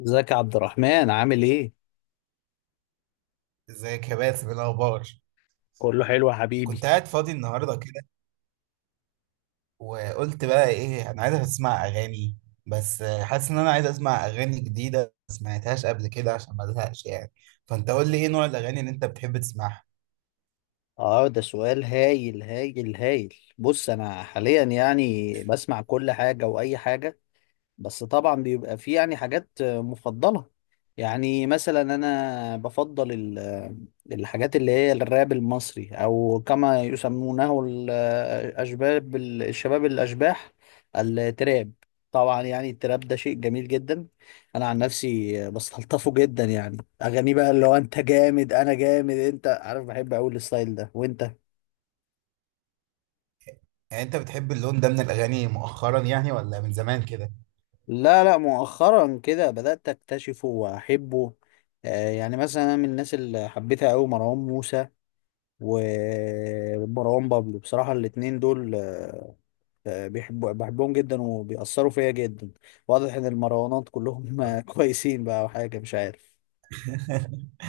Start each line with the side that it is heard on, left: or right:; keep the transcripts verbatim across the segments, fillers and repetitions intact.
left: ازيك يا عبد الرحمن؟ عامل ايه؟
right: ازيك يا باسم؟ إيه الاخبار؟
left: كله حلو يا حبيبي.
right: كنت قاعد فاضي النهارده كده، وقلت بقى ايه، انا عايز اسمع اغاني، بس حاسس ان انا عايز اسمع اغاني جديده ما سمعتهاش قبل كده عشان ما ازهقش يعني. فانت قول لي ايه نوع الاغاني اللي انت بتحب تسمعها؟
left: اه، ده سؤال هايل هايل هايل. بص، انا حاليا يعني بسمع كل حاجة واي حاجة. بس طبعا بيبقى في يعني حاجات مفضلة. يعني مثلا انا بفضل ال- الحاجات اللي هي الراب المصري، او كما يسمونه الاشباب الشباب الاشباح، التراب. طبعا يعني التراب ده شيء جميل جدا. انا عن نفسي بستلطفه جدا يعني. اغاني بقى اللي هو انت جامد انا جامد، انت عارف، بحب اقول الستايل ده. وانت،
right: يعني انت بتحب اللون ده من الاغاني مؤخرا يعني ولا من زمان كده؟
left: لا لا، مؤخرا كده بدأت أكتشفه وأحبه. آه يعني مثلا أنا من الناس اللي حبيتها أوي مروان موسى ومروان بابلو. بصراحة الاتنين دول، آه آه، بيحبوا بحبهم جدا وبيأثروا فيا جدا. واضح إن المروانات كلهم آه، كويسين بقى وحاجة مش عارف.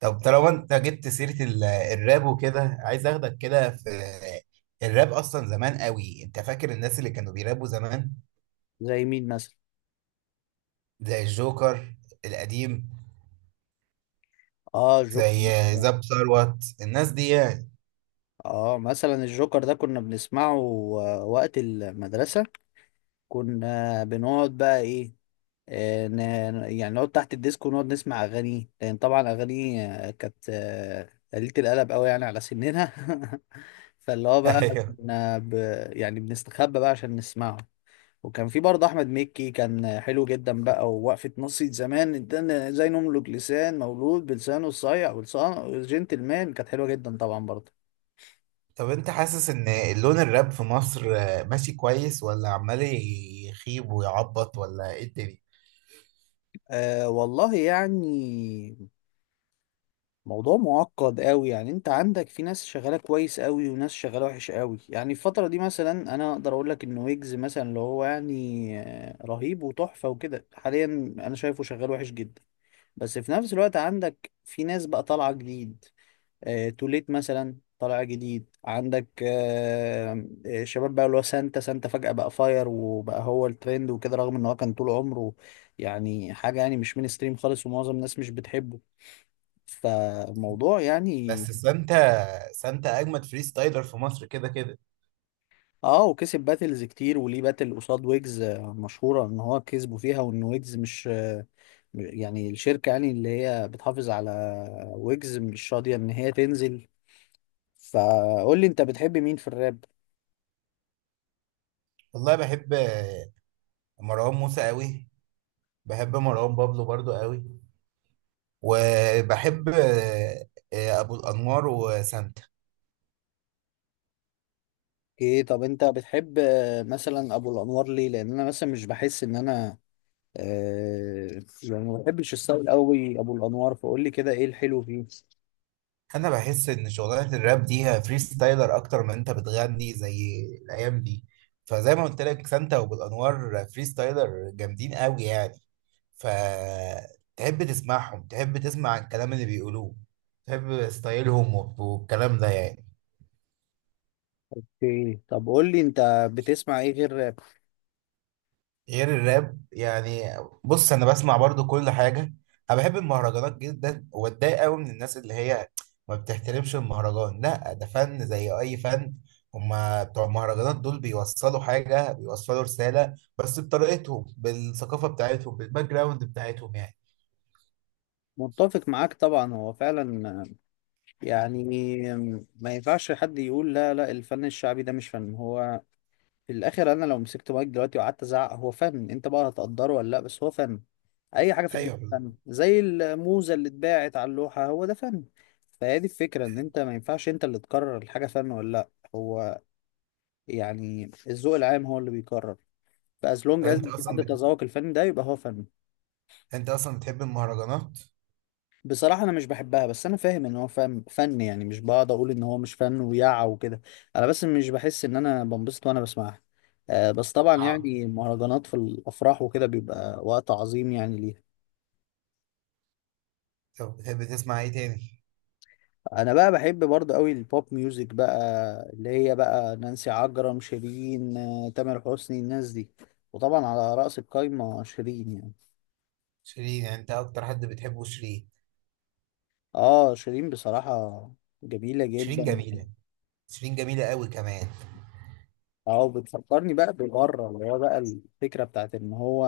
right: طب طالما انت جبت سيره ال- الراب وكده، عايز اخدك كده في الراب. اصلا زمان قوي، انت فاكر الناس اللي كانوا بيرابوا زمان؟
left: زي مين مثلا؟
right: زي الجوكر القديم،
left: اه الجوكر.
right: زي
left: مثلا.
right: زاب ثروت، الناس دي يعني.
left: اه مثلا الجوكر ده كنا بنسمعه آه، وقت المدرسة. كنا بنقعد بقى ايه، آه، ن- يعني نقعد تحت الديسك ونقعد نسمع اغاني، لان طبعا اغاني آه، كانت آه، قليلة القلب قوي يعني على سننا فاللي هو بقى
right: ايوه.
left: كنا ب... يعني بنستخبى بقى عشان نسمعه. وكان في برضه احمد مكي كان حلو جدا بقى، ووقفة نصية زمان ده زي نملك لسان، مولود بلسانه الصايع ولسانه جنتلمان، كانت حلوة جدا طبعا برضه.
right: طب انت حاسس ان اللون الراب في مصر ماشي كويس، ولا عمال يخيب ويعبط، ولا ايه الدنيا؟
left: أه والله يعني موضوع معقد قوي. يعني انت عندك في ناس شغاله كويس قوي وناس شغاله وحش قوي. يعني الفتره دي مثلا انا اقدر اقول لك ان ويجز مثلا اللي هو يعني آه، رهيب وتحفه وكده حاليا. انا شايفه شغال وحش جدا. بس في نفس الوقت عندك في ناس بقى طالعه جديد. آه، توليت مثلا طالع جديد. عندك آه، آه، شباب بقى اللي هو سانتا. سانتا فجأة بقى فاير وبقى هو الترند وكده، رغم ان هو كان طول عمره يعني حاجة يعني مش مين ستريم خالص ومعظم الناس مش بتحبه. فالموضوع يعني.
right: بس سانتا سانتا اجمد فري ستايلر في مصر كده كده.
left: اه، وكسب باتلز كتير وليه باتل قصاد ويجز آه، مشهورة ان هو كسبه فيها، وان ويجز مش آه، يعني الشركة يعني اللي هي بتحافظ على ويجز مش راضية ان هي تنزل. فقول لي انت بتحب مين في الراب؟
right: والله بحب مروان موسى قوي، بحب مروان بابلو برضو قوي، وبحب ابو الانوار وسانتا.
left: ايه؟ طب انت بتحب آه، مثلا ابو الانوار ليه؟ لان انا مثلا مش بحس ان انا آه يعني ما بحبش الستايل قوي ابو الانوار. فقول لي كده ايه الحلو فيه؟
right: انا بحس ان شغلانه الراب دي هي فري ستايلر اكتر من انت بتغني زي الايام دي. فزي ما قلت لك، سانتا وبالانوار فري ستايلر جامدين قوي يعني. فتحب تسمعهم، تحب تسمع الكلام اللي بيقولوه، تحب ستايلهم والكلام ده يعني.
left: اوكي، طب قول لي انت بتسمع ايه غير راب؟
right: غير الراب يعني؟ بص انا بسمع برضو كل حاجه. انا بحب المهرجانات جدا، واتضايق قوي من الناس اللي هي ما بتحترمش المهرجان. لا، ده فن زي اي فن. هما بتوع المهرجانات دول بيوصلوا حاجه، بيوصلوا رساله، بس بطريقتهم، بالثقافه بتاعتهم، بالباك جراوند بتاعتهم يعني.
left: متفق معاك طبعا. هو فعلا يعني ما ينفعش حد يقول لا، لا الفن الشعبي ده مش فن. هو في الاخر انا لو مسكت مايك دلوقتي وقعدت ازعق، هو فن. انت بقى هتقدره ولا لا، بس هو فن. اي حاجه في الدنيا
right: ايوه.
left: فن، زي الموزه اللي اتباعت على اللوحه، هو ده فن. فهي دي الفكره، ان انت ما ينفعش انت اللي تقرر الحاجه فن ولا لا. هو يعني الذوق العام هو اللي بيقرر. فاز لونج از
right: انت
left: في
right: اصلا
left: حد
right: بت...
left: تذوق الفن ده يبقى هو فن.
right: انت اصلا بتحب المهرجانات؟
left: بصراحة أنا مش بحبها، بس أنا فاهم إن هو فن. فن يعني مش بقعد أقول إن هو مش فن ويع وكده. أنا بس مش بحس إن أنا بنبسط وأنا بسمعها. آه، بس طبعا
right: اه.
left: يعني المهرجانات في الأفراح وكده بيبقى وقت عظيم يعني ليها.
right: طب بتحب تسمع ايه تاني؟
left: أنا بقى بحب برضه أوي البوب ميوزك بقى، اللي هي بقى نانسي عجرم، شيرين، آه، تامر حسني، الناس دي. وطبعا على رأس القايمة شيرين يعني.
right: شيرين؟ يعني انت اكتر حد بتحبه شيرين؟
left: آه شيرين بصراحة جميلة
right: شيرين
left: جدا.
right: جميله. شيرين جميله قوي كمان.
left: اه بتفكرني بقى ببره اللي هو بقى الفكرة بتاعت ان هو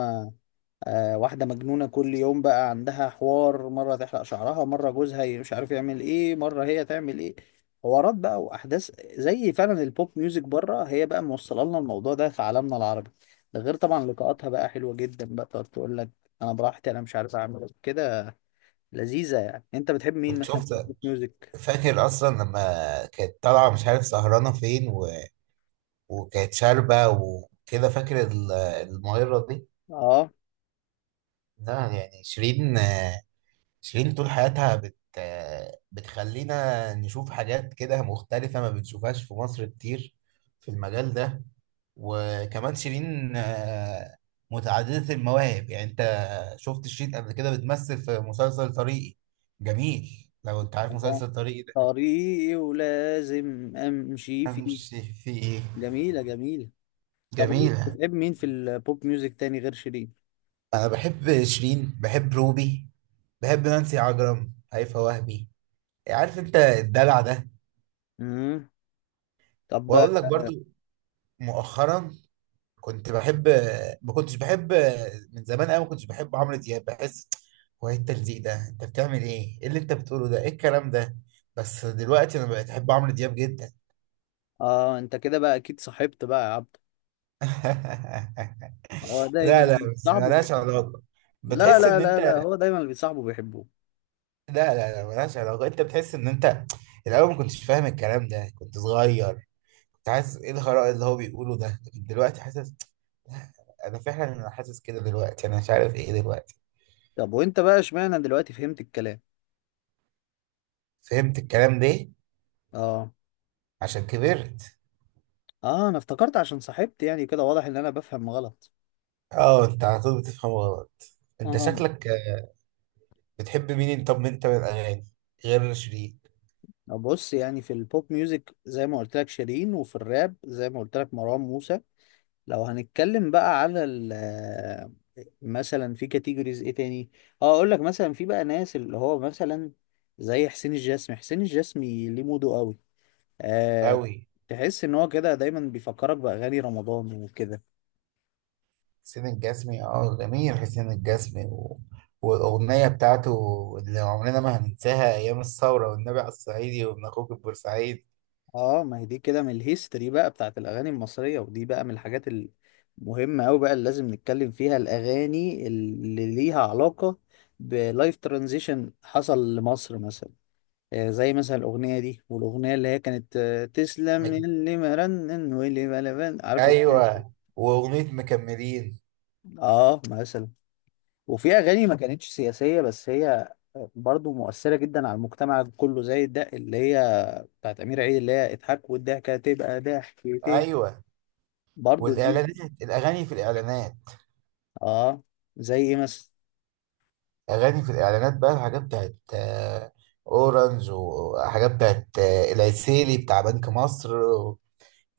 left: آه، واحدة مجنونة كل يوم بقى عندها حوار، مرة تحلق شعرها، مرة جوزها ي- مش عارف يعمل ايه، مرة هي تعمل ايه. حوارات بقى وأحداث. زي فعلا البوب ميوزك بره، هي بقى موصلة لنا الموضوع ده في عالمنا العربي. ده غير طبعا لقاءاتها بقى حلوة جدا بقى، تقعد تقول لك أنا براحتي، أنا مش عارف أعمل إيه كده. لذيذة يعني. أنت بتحب مين
right: كنت
left: مثلا في
right: شفت،
left: البوب ميوزك؟
right: فاكر اصلا لما كانت طالعه مش عارف سهرانه فين و... وكانت شاربه وكده، فاكر ال- المغيره دي؟
left: آه.
right: لا يعني شيرين، شيرين طول حياتها بت... بتخلينا نشوف حاجات كده مختلفه ما بنشوفهاش في مصر كتير في المجال ده. وكمان شيرين آه، متعدده المواهب يعني. انت شفت شيرين قبل كده بتمثل في مسلسل طريقي؟ جميل، لو انت عارف
left: الله.
right: مسلسل طريقي ده.
left: طريقي ولازم أمشي فيه.
right: امشي فيه.
left: جميلة جميلة. طب قولي،
right: جميله.
left: بتحب مين في البوب ميوزك تاني غير شيرين؟
right: انا بحب شيرين، بحب روبي، بحب نانسي عجرم، هيفاء وهبي، عارف انت الدلع ده.
left: مم. طب.
right: واقول لك برضو مؤخرا، كنت بحب، ما كنتش بحب من زمان قوي، ما كنتش بحب عمرو دياب، بحس هو ايه التلزيق ده، انت بتعمل ايه، ايه اللي انت بتقوله ده، ايه الكلام ده؟ بس دلوقتي انا بقيت احب عمرو دياب جدا.
left: اه انت كده بقى اكيد صاحبت بقى يا عبد. هو
right: لا
left: دايما.
right: لا، بس
left: صاحبه
right: ملهاش
left: بيحبه.
right: علاقة.
left: لا
right: بتحس
left: لا
right: ان
left: لا لا،
right: انت،
left: هو دايما اللي بيصاحبه بيحبه.
right: لا لا لا، ملهاش علاقة. انت بتحس ان انت الاول ما كنتش فاهم الكلام ده، كنت صغير، كنت حاسس ايه الهراء اللي هو بيقوله ده، لكن دلوقتي حاسس. انا فعلا انا حاسس كده دلوقتي، انا مش عارف ايه دلوقتي.
left: طب وانت بقى، اشمعنى دلوقتي فهمت الكلام؟
right: فهمت الكلام ده
left: اه.
right: عشان كبرت.
left: اه انا افتكرت عشان صاحبت يعني، كده واضح ان انا بفهم غلط.
right: اه، انت على طول بتفهم غلط، انت
left: اه.
right: شكلك. بتحب مين طب انت من الاغاني غير شيرين؟
left: طب بص، يعني في البوب ميوزك زي ما قلت لك شيرين، وفي الراب زي ما قلت لك مروان موسى. لو هنتكلم بقى على ال آه، مثلا في كاتيجوريز ايه تاني. اه اقول لك مثلا في بقى ناس اللي هو مثلا زي حسين الجسمي. حسين الجسمي ليه موده قوي. آه.
right: قوي.
left: تحس ان هو كده دايما بيفكرك باغاني رمضان وكده.
right: حسين الجسمي؟ اه جميل حسين الجسمي و... والاغنيه بتاعته اللي عمرنا ما هننساها ايام الثوره، والنبي على الصعيدي، وابن اخوك البورسعيد.
left: اه، ما هي دي كده من الهيستوري بقى بتاعت الاغاني المصريه، ودي بقى من الحاجات المهمه قوي بقى اللي لازم نتكلم فيها، الاغاني اللي ليها علاقه بلايف ترانزيشن حصل لمصر مثلا. آه زي مثلا الاغنيه دي، والاغنيه اللي هي كانت آه، تسلم
right: مك...
left: اللي مرنن واللي بلبن، عارف الاغنيه دي؟
right: ايوه، واغنيه مكملين.
left: اه مثلا. وفي اغاني ما كانتش سياسيه بس هي برضو مؤثره جدا على المجتمع كله، زي الدق اللي هي بتاعت امير عيد اللي هي اضحك والضحكه تبقى ضحكتين.
right: ايوه.
left: برضو دي.
right: والاعلانات، الاغاني في الاعلانات،
left: اه. زي ايه مثلا؟
right: اغاني في الاعلانات بقى. الحاجات بتاعت آه، اورنج، وحاجات بتاعت آه، العسيلي بتاع بنك مصر،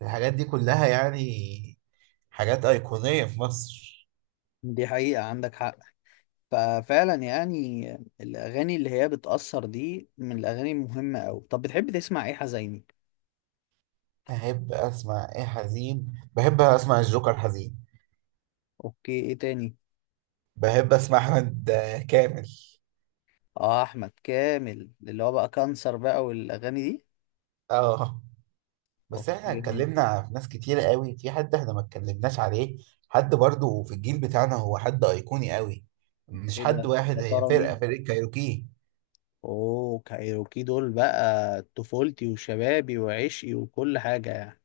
right: الحاجات دي كلها يعني حاجات ايقونيه في مصر.
left: دي حقيقه، عندك حق. ففعلا يعني الاغاني اللي هي بتاثر دي من الاغاني المهمه قوي. طب بتحب تسمع ايه حزيني؟
right: احب اسمع ايه حزين؟ بحب اسمع الجوكر حزين.
left: اوكي. ايه تاني؟
right: بحب اسمع احمد آه، كامل.
left: اه احمد كامل اللي هو بقى كانسر بقى والاغاني دي.
right: اه. بس احنا
left: اوكي.
right: اتكلمنا في ناس كتير قوي، في حد احنا ما اتكلمناش عليه، حد برضو في الجيل بتاعنا هو حد ايقوني قوي، مش
left: ايه
right: حد
left: ده؟
right: واحد،
left: يا
right: هي
left: ترى
right: فرقة
left: مين؟
right: فرقة كايروكي.
left: اوه كايروكي دول بقى طفولتي وشبابي وعشقي وكل حاجة يعني.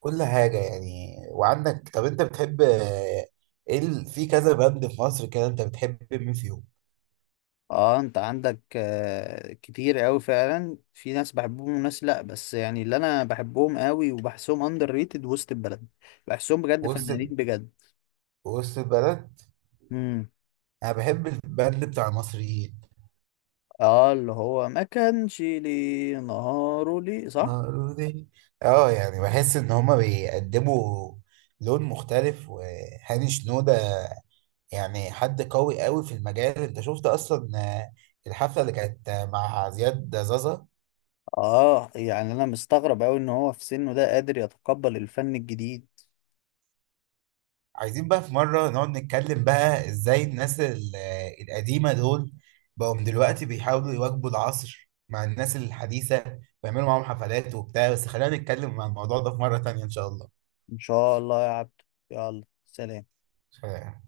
right: كل حاجة يعني. وعندك، طب انت بتحب آه، ايه ال- في كذا باند في مصر كده، انت بتحب مين فيهم؟
left: اه انت عندك آه، كتير قوي فعلا في ناس بحبهم وناس لا، بس يعني اللي انا بحبهم قوي وبحسهم اندر ريتد وسط البلد. بحسهم بجد
right: وسط
left: فنانين بجد.
right: وسط البلد.
left: امم
right: انا بحب الباند بتاع المصريين
left: اه اللي هو ما كانش لي نهاره لي صح.
right: مولودين. اه، يعني بحس ان هما بيقدموا لون مختلف. وهاني شنودة يعني حد قوي قوي في المجال. انت شفت اصلا آه، الحفله اللي كانت آه، مع زياد زازا؟
left: اه يعني انا مستغرب قوي ان هو في سنه ده قادر يتقبل الفن الجديد.
right: عايزين بقى في مره نقعد نتكلم بقى ازاي الناس ال- آه، القديمه دول بقوا من دلوقتي بيحاولوا يواكبوا العصر مع الناس الحديثه ويعملوا معاهم حفلات وبتاع. بس خلينا نتكلم عن الموضوع ده في مره تانية ان شاء
left: ان شاء الله يا عبد. يلا سلام.
right: الله.